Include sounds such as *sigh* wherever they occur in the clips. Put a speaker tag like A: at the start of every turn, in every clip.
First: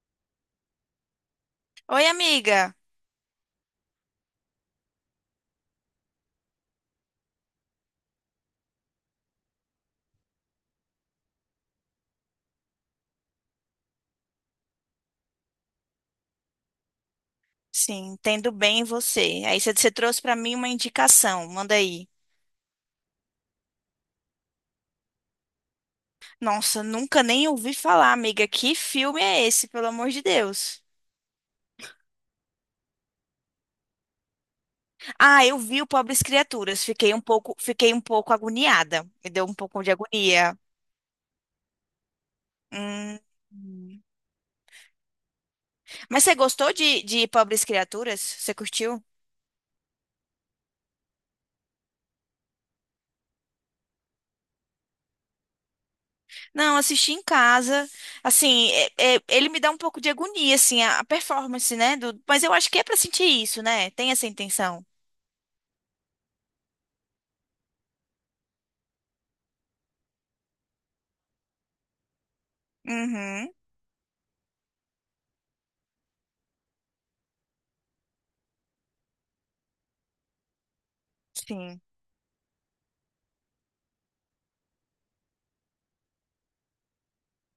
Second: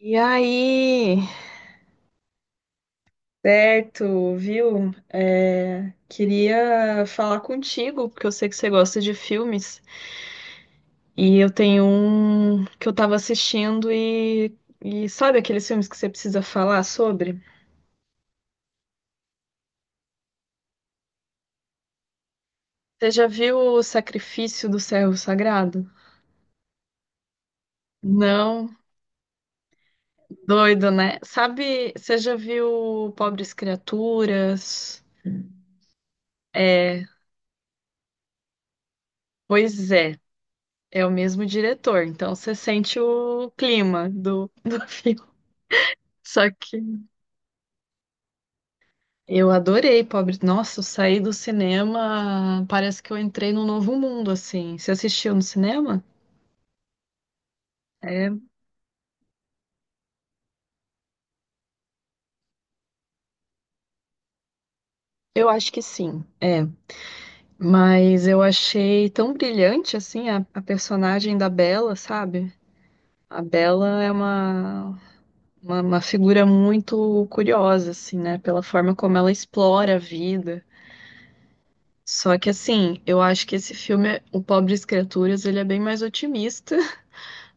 A: E aí?
B: Oi, amiga.
A: Certo, viu? Queria falar contigo, porque eu sei que você gosta de filmes. E eu tenho um que eu tava assistindo e sabe aqueles filmes que você precisa falar sobre?
B: Sim, entendo bem você. Aí você trouxe pra mim uma indicação, manda aí.
A: Você já viu O Sacrifício do Servo Sagrado?
B: Nossa, nunca nem ouvi falar, amiga.
A: Não?
B: Que filme é esse, pelo amor de Deus?
A: Doido, né? Sabe, você já viu Pobres Criaturas?
B: Ah, eu vi o Pobres Criaturas.
A: É,
B: Fiquei um pouco agoniada. Me deu um pouco
A: pois
B: de
A: é,
B: agonia.
A: é o mesmo diretor, então você sente
B: Hum.
A: o clima do *laughs* filme.
B: Mas você
A: Só
B: gostou
A: que
B: de Pobres Criaturas? Você curtiu?
A: eu adorei, pobre. Nossa, eu saí do cinema, parece que eu entrei num novo mundo, assim. Você assistiu no cinema?
B: Não, assisti em casa.
A: É,
B: Assim, ele me dá um pouco de agonia, assim, a performance, né? Do- mas eu acho que é pra sentir isso, né? Tem essa intenção.
A: eu acho que sim, é. Mas eu achei tão brilhante, assim, a personagem da Bela, sabe? A
B: Uhum.
A: Bela é uma figura muito curiosa, assim, né? Pela forma como ela explora a vida.
B: Sim.
A: Só que, assim, eu acho que esse filme, O Pobres Criaturas, ele é bem mais otimista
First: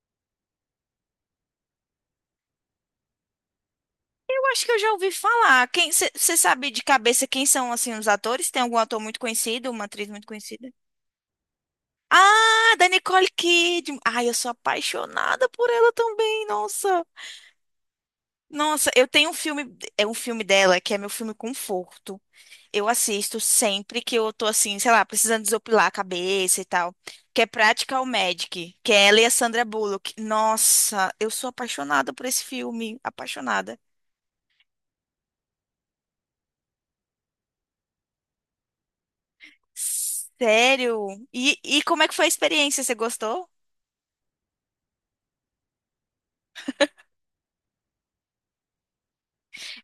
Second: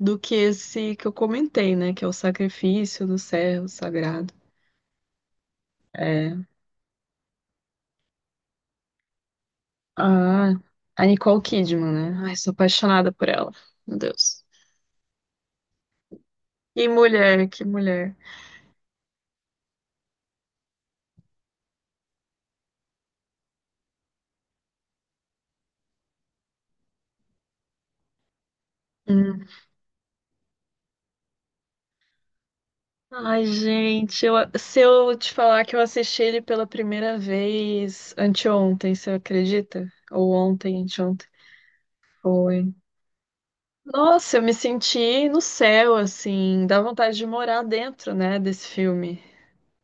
A: do que esse que eu comentei, né? Que é o Sacrifício do Servo Sagrado.
B: Eu acho que eu já ouvi falar. Quem você
A: É.
B: sabe de cabeça quem são assim os atores? Tem algum ator muito conhecido, uma atriz muito
A: Ah,
B: conhecida?
A: a Nicole Kidman, né? Ai, sou
B: Ah, da
A: apaixonada por
B: Nicole
A: ela. Meu
B: Kidman. Ai, eu
A: Deus.
B: sou apaixonada por ela também.
A: Que
B: Nossa.
A: mulher, que mulher.
B: Nossa, eu tenho um filme, é um filme dela que é meu filme conforto. Eu assisto sempre que eu tô assim, sei lá, precisando desopilar a cabeça e tal, que é Practical Magic, que é ela e a
A: Hum.
B: Sandra Bullock. Nossa, eu sou apaixonada por esse filme,
A: Ai,
B: apaixonada.
A: gente, se eu te falar que eu assisti ele pela primeira vez anteontem, você acredita? Ou ontem,
B: Sério?
A: anteontem.
B: E como é que foi a
A: Foi.
B: experiência? Você gostou?
A: Nossa, eu me senti no céu, assim. Dá vontade de morar dentro, né, desse filme.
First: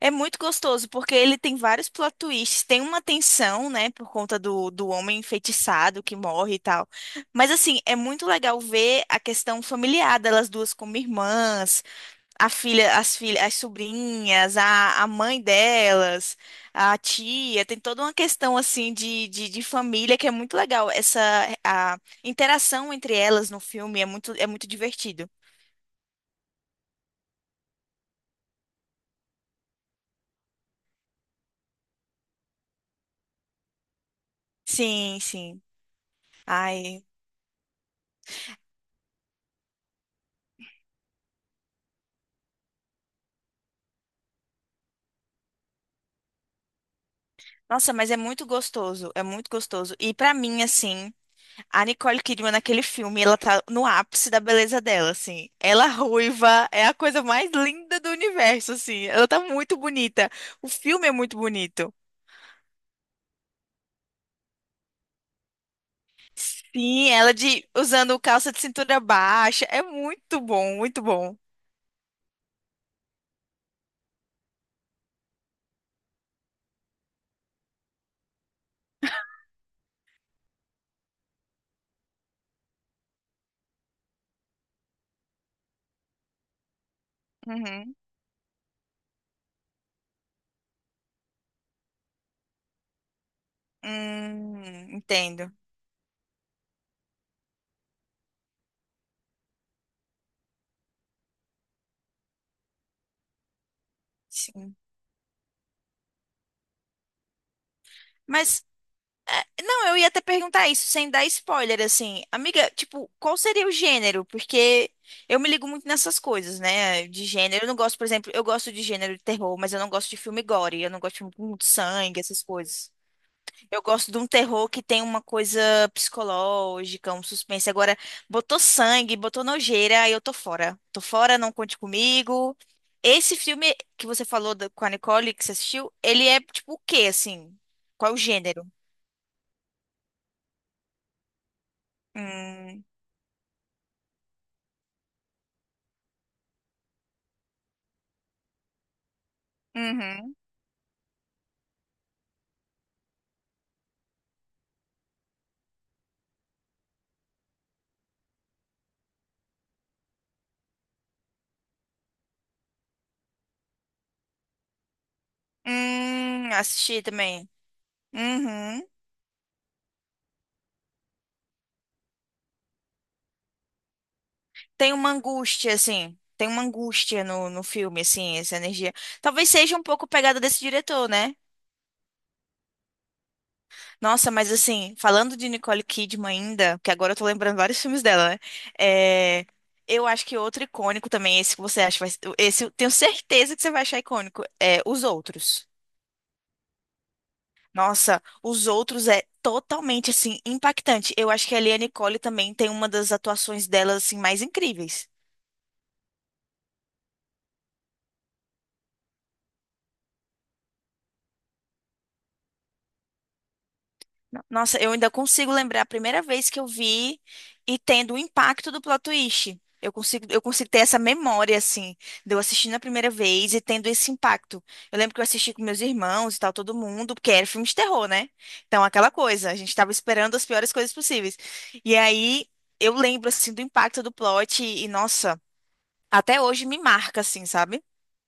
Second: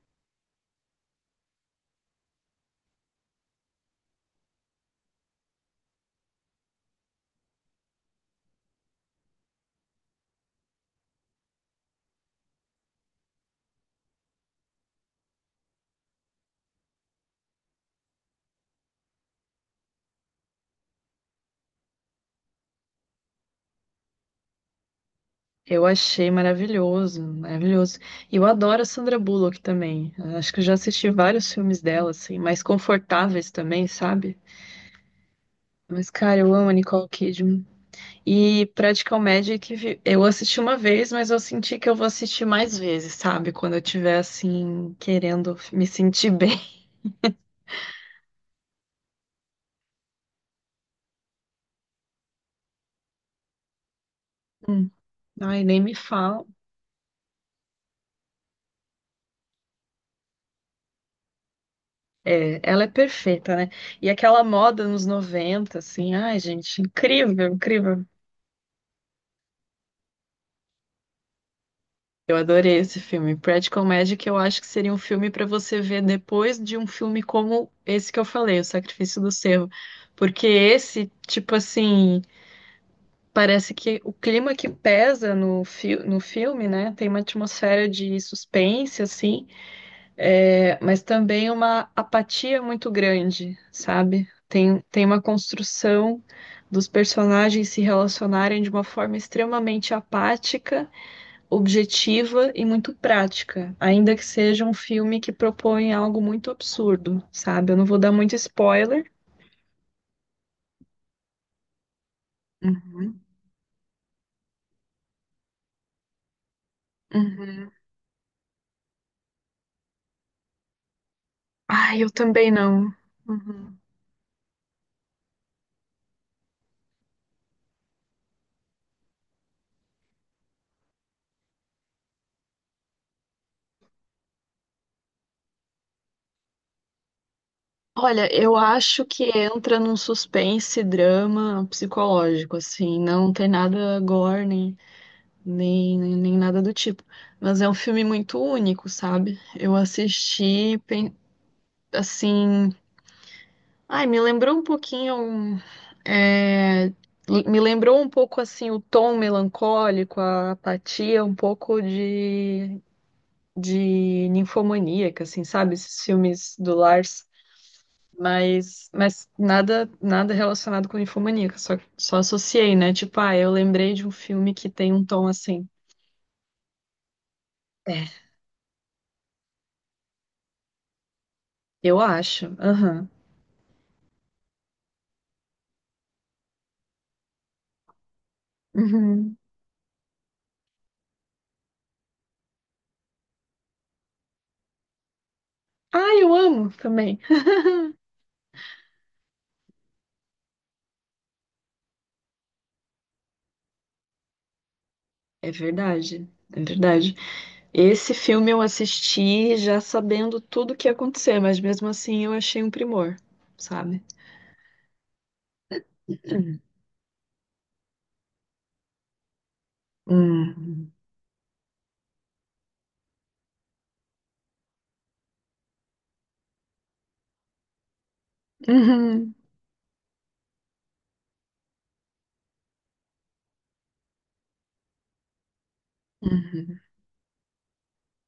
B: É muito gostoso, porque ele tem vários plot twists. Tem uma tensão, né, por conta do homem enfeitiçado que morre e tal. Mas, assim, é muito legal ver a questão familiar delas duas como irmãs, a filha, as filhas, as sobrinhas, a mãe delas, a tia. Tem toda uma questão, assim, de família que é muito legal. Essa, a interação entre elas no filme é é muito divertido.
A: Eu achei maravilhoso, maravilhoso. E eu adoro a Sandra Bullock também. Acho que eu já assisti vários filmes dela, assim, mais confortáveis também, sabe?
B: Sim, sim.
A: Mas, cara, eu amo a
B: Ai,
A: Nicole Kidman. E Practical Magic, eu assisti uma vez, mas eu senti que eu vou assistir mais vezes, sabe? Quando eu tiver, assim, querendo me sentir bem. *laughs*
B: nossa, mas é muito gostoso, é muito gostoso. E pra mim, assim, a Nicole Kidman naquele filme, ela tá no ápice da beleza
A: Hum,
B: dela, assim.
A: ai, nem
B: Ela
A: me fala.
B: ruiva é a coisa mais linda do universo, assim. Ela tá muito bonita. O filme é muito bonito.
A: É, ela é perfeita, né? E aquela moda nos 90, assim, ai, gente,
B: Sim, ela
A: incrível,
B: de
A: incrível.
B: usando calça de cintura baixa, é muito bom, muito bom.
A: Eu adorei esse filme. Practical Magic, eu acho que seria um filme para você ver depois de um filme como esse que eu falei, O Sacrifício do Cervo. Porque esse, tipo assim, parece que o clima que pesa no, fi no filme, né? Tem uma atmosfera
B: Uhum.
A: de suspense, assim, é, mas também uma apatia muito grande, sabe? Tem uma
B: Entendo.
A: construção dos personagens se relacionarem de uma forma extremamente apática, objetiva e muito prática, ainda que seja um
B: Sim.
A: filme que propõe algo muito absurdo, sabe? Eu não vou dar muito
B: Mas
A: spoiler.
B: Não, eu ia até perguntar isso, sem dar spoiler, assim. Amiga, tipo,
A: Uhum.
B: qual seria o gênero? Porque eu me ligo muito nessas coisas, né? De gênero. Eu
A: Uhum.
B: não gosto, por exemplo, eu gosto de gênero de terror, mas eu não gosto de filme gore. Eu não gosto de filme com muito
A: Ai, eu
B: sangue, essas
A: também não.
B: coisas.
A: Uhum.
B: Eu gosto de um terror que tem uma coisa psicológica, um suspense. Agora, botou sangue, botou nojeira, aí eu tô fora. Tô fora, não conte comigo. Esse filme que você falou da- com a Nicole, que você assistiu, ele é tipo o quê, assim? Qual é o
A: Olha, eu
B: gênero?
A: acho que entra num suspense, drama psicológico,
B: Hum.
A: assim, não tem nada gore, nem nada do tipo. Mas é um filme muito único, sabe? Eu
B: Uhum.
A: assisti, pen- assim, Ai, me lembrou um pouquinho, é, me lembrou um pouco assim o tom melancólico, a apatia, de ninfomaníaca, assim, sabe? Esses filmes do
B: Assisti
A: Lars,
B: também. Uhum.
A: mas nada relacionado com ninfomaníaca, só associei, né? Tipo, ah, eu lembrei de um filme que tem
B: Tem
A: um
B: uma
A: tom assim.
B: angústia, assim. Tem uma angústia no filme,
A: É,
B: assim, essa energia. Talvez seja um pouco pegada desse diretor, né?
A: eu acho. Aham.
B: Nossa, mas assim, falando de Nicole Kidman ainda, que agora eu tô lembrando vários filmes dela, né?
A: Uhum.
B: É, eu acho que outro icônico também, esse que você acha, esse eu tenho certeza que você vai achar icônico, é Os Outros.
A: Ah, eu amo também.
B: Nossa, Os Outros é totalmente, assim, impactante. Eu acho que ali a Nicole também tem uma das atuações dela, assim, mais incríveis.
A: É verdade, é verdade. Esse filme eu assisti já sabendo tudo o que ia acontecer, mas mesmo assim eu achei um primor, sabe?
B: Nossa, eu ainda consigo lembrar a primeira vez que
A: Hum.
B: eu vi e tendo o impacto do plot twist. Eu consigo ter
A: Uhum.
B: essa memória, assim, de eu assistindo a primeira vez e tendo esse impacto. Eu lembro que eu assisti com meus irmãos e tal, todo mundo, porque era filme de terror, né? Então, aquela
A: Uhum.
B: coisa, a gente tava esperando as piores coisas possíveis. E aí, eu lembro, assim, do impacto do plot e, nossa, até hoje me
A: Uhum.
B: marca, assim, sabe?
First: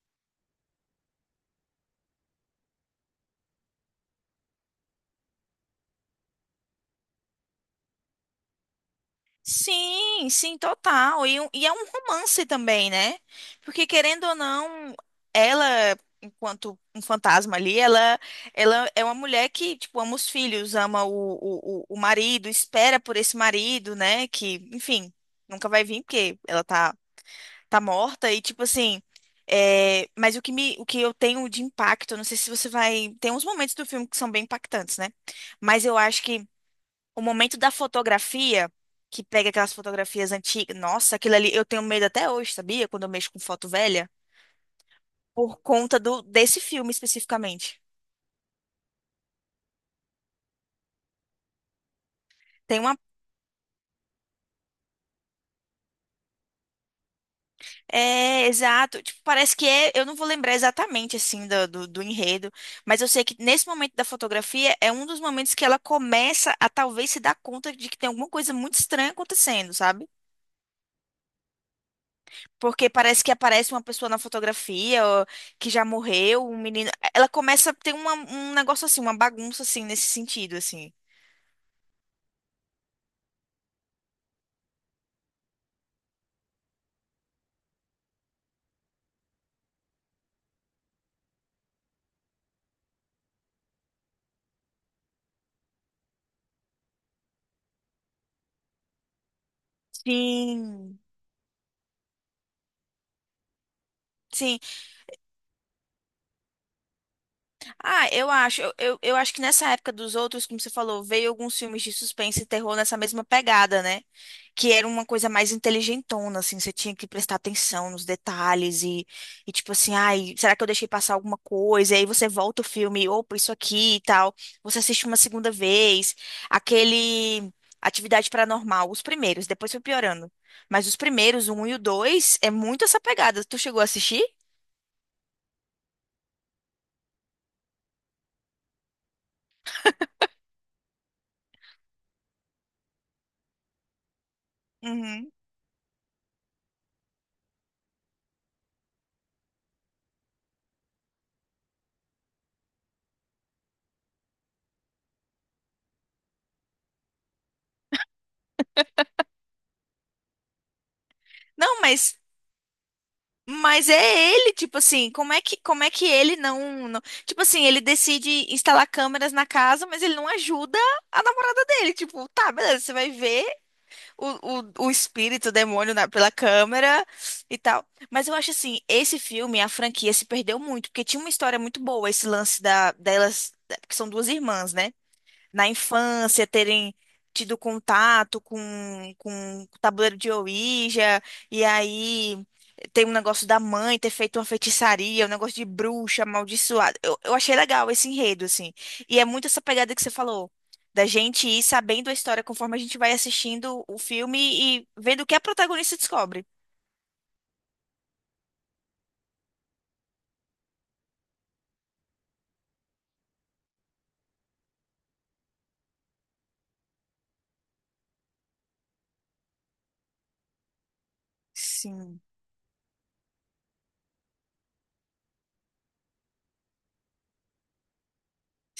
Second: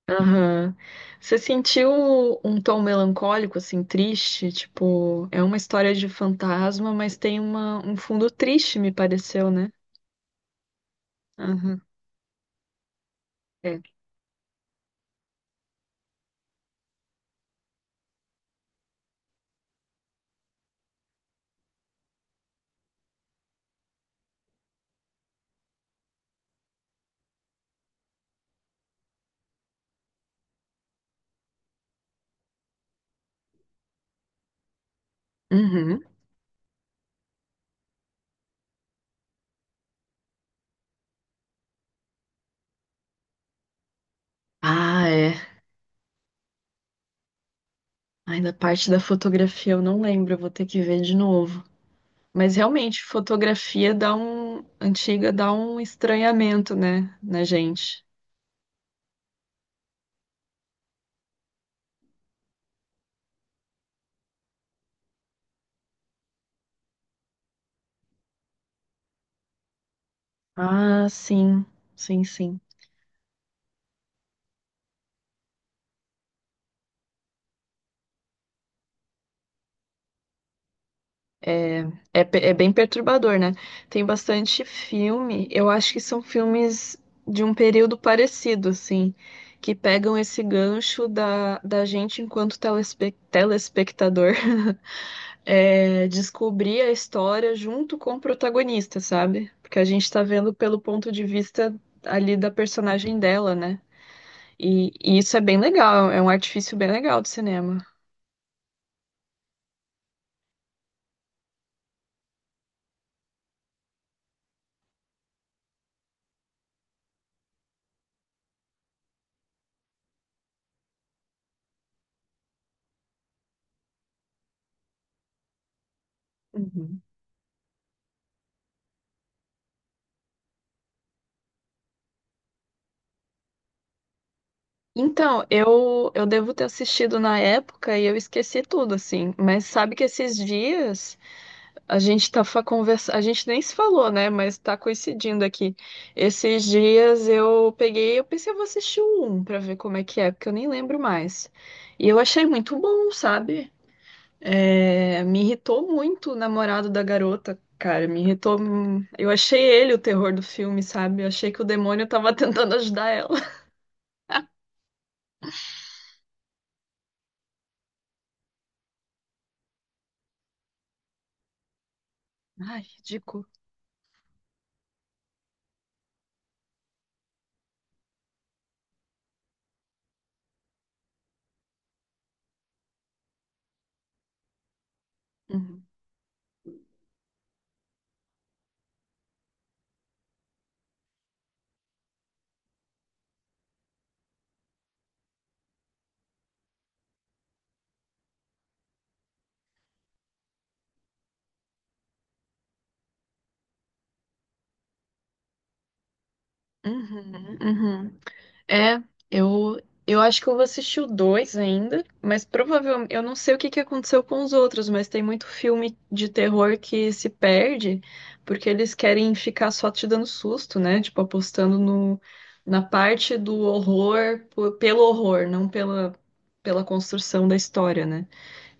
A: Aham. Você sentiu um tom melancólico, assim, triste? Tipo, é uma história de fantasma, mas tem uma, um fundo triste, me pareceu, né?
B: Sim, sim, total. E, e é
A: Aham.
B: um romance também, né?
A: É.
B: Porque querendo ou não, ela, enquanto um fantasma ali, ela é uma mulher que, tipo, ama os filhos, ama o marido, espera por esse marido, né? Que, enfim, nunca vai vir porque ela tá, tá morta. E, tipo assim, é, mas o que me, o que eu tenho de impacto, não sei se você vai. Tem uns momentos do filme que são bem impactantes, né? Mas eu
A: Uhum.
B: acho que o momento da fotografia, que pega aquelas fotografias antigas. Nossa, aquilo ali eu tenho medo até hoje, sabia? Quando eu mexo com foto velha,
A: Ah, é.
B: por conta do desse filme especificamente.
A: Ainda parte da fotografia eu não lembro, eu vou ter que ver de novo. Mas
B: Tem uma.
A: realmente, fotografia dá um, antiga dá um estranhamento, né, na gente.
B: É, exato. Tipo, parece que é. Eu não vou lembrar exatamente, assim, do enredo, mas eu sei que nesse momento da fotografia é um dos momentos que ela começa a talvez se dar conta de que tem alguma coisa muito estranha acontecendo, sabe?
A: Ah, sim, sim, sim.
B: Porque parece que aparece uma pessoa na fotografia ó, que já morreu, um menino. Ela começa a ter um negócio assim, uma bagunça assim, nesse sentido, assim.
A: É, é bem perturbador, né? Tem bastante filme, eu acho que são filmes de um período parecido, assim, que pegam esse gancho da gente enquanto telespectador *laughs* é, descobrir a história junto com o protagonista, sabe? Porque a gente tá vendo pelo
B: Sim,
A: ponto de vista ali da personagem dela, né?
B: sim.
A: E isso é bem legal, é um artifício bem legal do cinema.
B: Ah, eu acho. Eu acho que nessa época dos outros, como você falou, veio alguns filmes de suspense e terror nessa mesma pegada, né? Que era uma coisa mais inteligentona, assim, você tinha que prestar atenção nos detalhes e tipo assim, ai, será que eu deixei passar alguma coisa? E aí você volta o filme, opa, isso aqui e tal. Você assiste uma segunda vez.
A: Uhum.
B: Aquele Atividade Paranormal, os primeiros, depois foi piorando. Mas os primeiros, o um e o dois, é muito essa pegada. Tu chegou a assistir?
A: Então, eu devo ter assistido na época e eu esqueci tudo, assim. Mas sabe que esses dias, a gente tá conversa... a gente nem se falou, né? Mas tá
B: Uhum.
A: coincidindo aqui. Esses dias eu peguei, eu pensei, eu vou assistir o 1 pra ver como é que é, porque eu nem lembro mais. E eu achei muito bom, sabe? É, me irritou muito o namorado da garota, cara. Me irritou. Eu achei ele o terror do filme, sabe? Eu achei que o
B: Não,
A: demônio
B: mas
A: tava *laughs* tentando ajudar ela.
B: Mas é ele, tipo assim, como é que ele tipo assim, ele decide instalar câmeras na casa, mas ele não ajuda a namorada dele. Tipo, tá,
A: *laughs*
B: beleza,
A: Ai,
B: você vai ver
A: ridículo.
B: o, o espírito, o demônio na- pela câmera e tal. Mas eu acho assim, esse filme, a franquia se perdeu muito, porque tinha uma história muito boa, esse lance porque são duas irmãs, né? Na
A: Uhum.
B: infância terem tido contato com o tabuleiro de Ouija, e aí tem um negócio da mãe ter feito uma feitiçaria, um negócio de bruxa amaldiçoada. Eu achei legal esse enredo, assim. E é muito essa pegada que você falou. Da gente ir sabendo a história conforme a gente vai assistindo o filme e vendo o que a protagonista descobre.
A: Uhum, uhum. É, eu, eu acho que eu vou assistir o 2 ainda, mas provavelmente eu não sei o que que aconteceu com os outros, mas tem muito filme de terror que se perde porque eles querem ficar só te dando susto, né? Tipo, apostando no,
B: Sim.
A: na parte do horror po- pelo horror, não pela, pela construção da história, né?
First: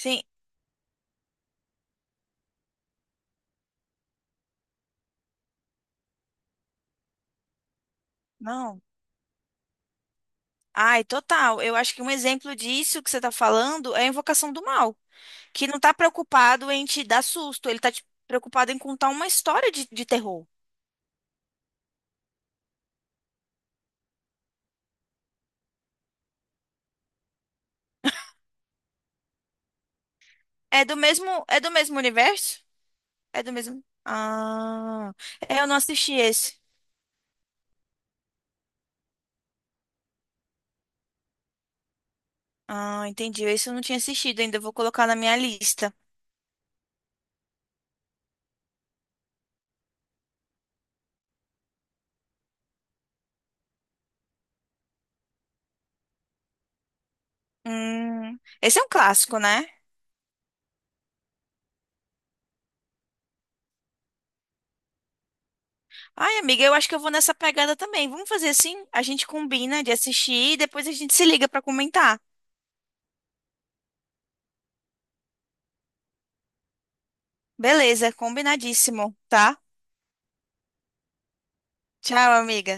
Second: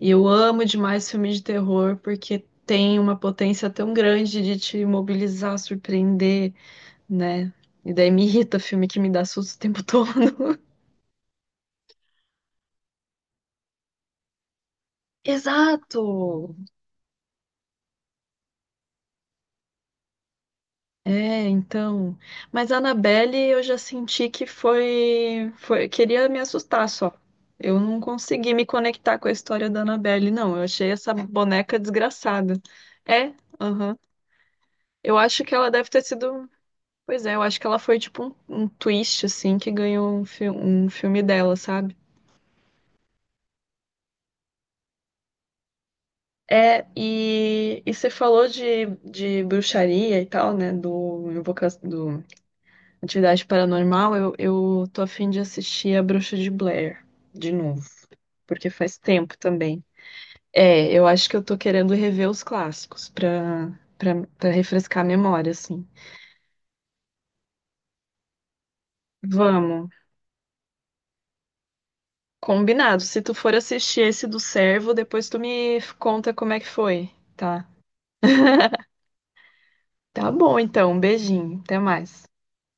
A: E eu amo demais filmes de terror porque tem uma potência tão grande de te mobilizar, surpreender, né? E daí me irrita
B: Não.
A: filme que me dá susto o tempo todo. *laughs*
B: Ai, total. Eu acho que um exemplo disso que você está falando é a Invocação do Mal, que não tá
A: Exato!
B: preocupado em te dar susto, ele preocupado em contar uma história de terror.
A: É, então. Mas a Annabelle eu já senti que foi. Queria me assustar só. Eu não consegui me conectar com a história da Annabelle, não. Eu achei essa
B: É do
A: boneca
B: mesmo
A: desgraçada.
B: universo?
A: É,
B: É do mesmo.
A: aham.
B: Ah,
A: Eu acho que
B: eu
A: ela
B: não
A: deve ter
B: assisti
A: sido.
B: esse.
A: Pois é, eu acho que ela foi tipo um twist, assim, que ganhou um filme dela, sabe?
B: Ah, entendi. Esse eu não tinha assistido ainda. Eu Vou colocar na minha lista.
A: É, e você falou de bruxaria e tal, né? Do Atividade Paranormal. Eu tô a fim de assistir A Bruxa de Blair de novo, porque
B: Esse é um
A: faz tempo
B: clássico, né?
A: também. É, eu acho que eu tô querendo rever os clássicos pra refrescar a memória, assim.
B: Ai, amiga, eu acho que eu vou nessa pegada também. Vamos fazer assim? A gente combina
A: Vamos,
B: de assistir e depois a gente se liga pra comentar.
A: combinado. Se tu for assistir esse do Servo, depois tu me conta como é que foi, tá?
B: Beleza,
A: *laughs*
B: combinadíssimo, tá?
A: Tá bom, então. Um beijinho. Até mais.
B: Tchau, amiga.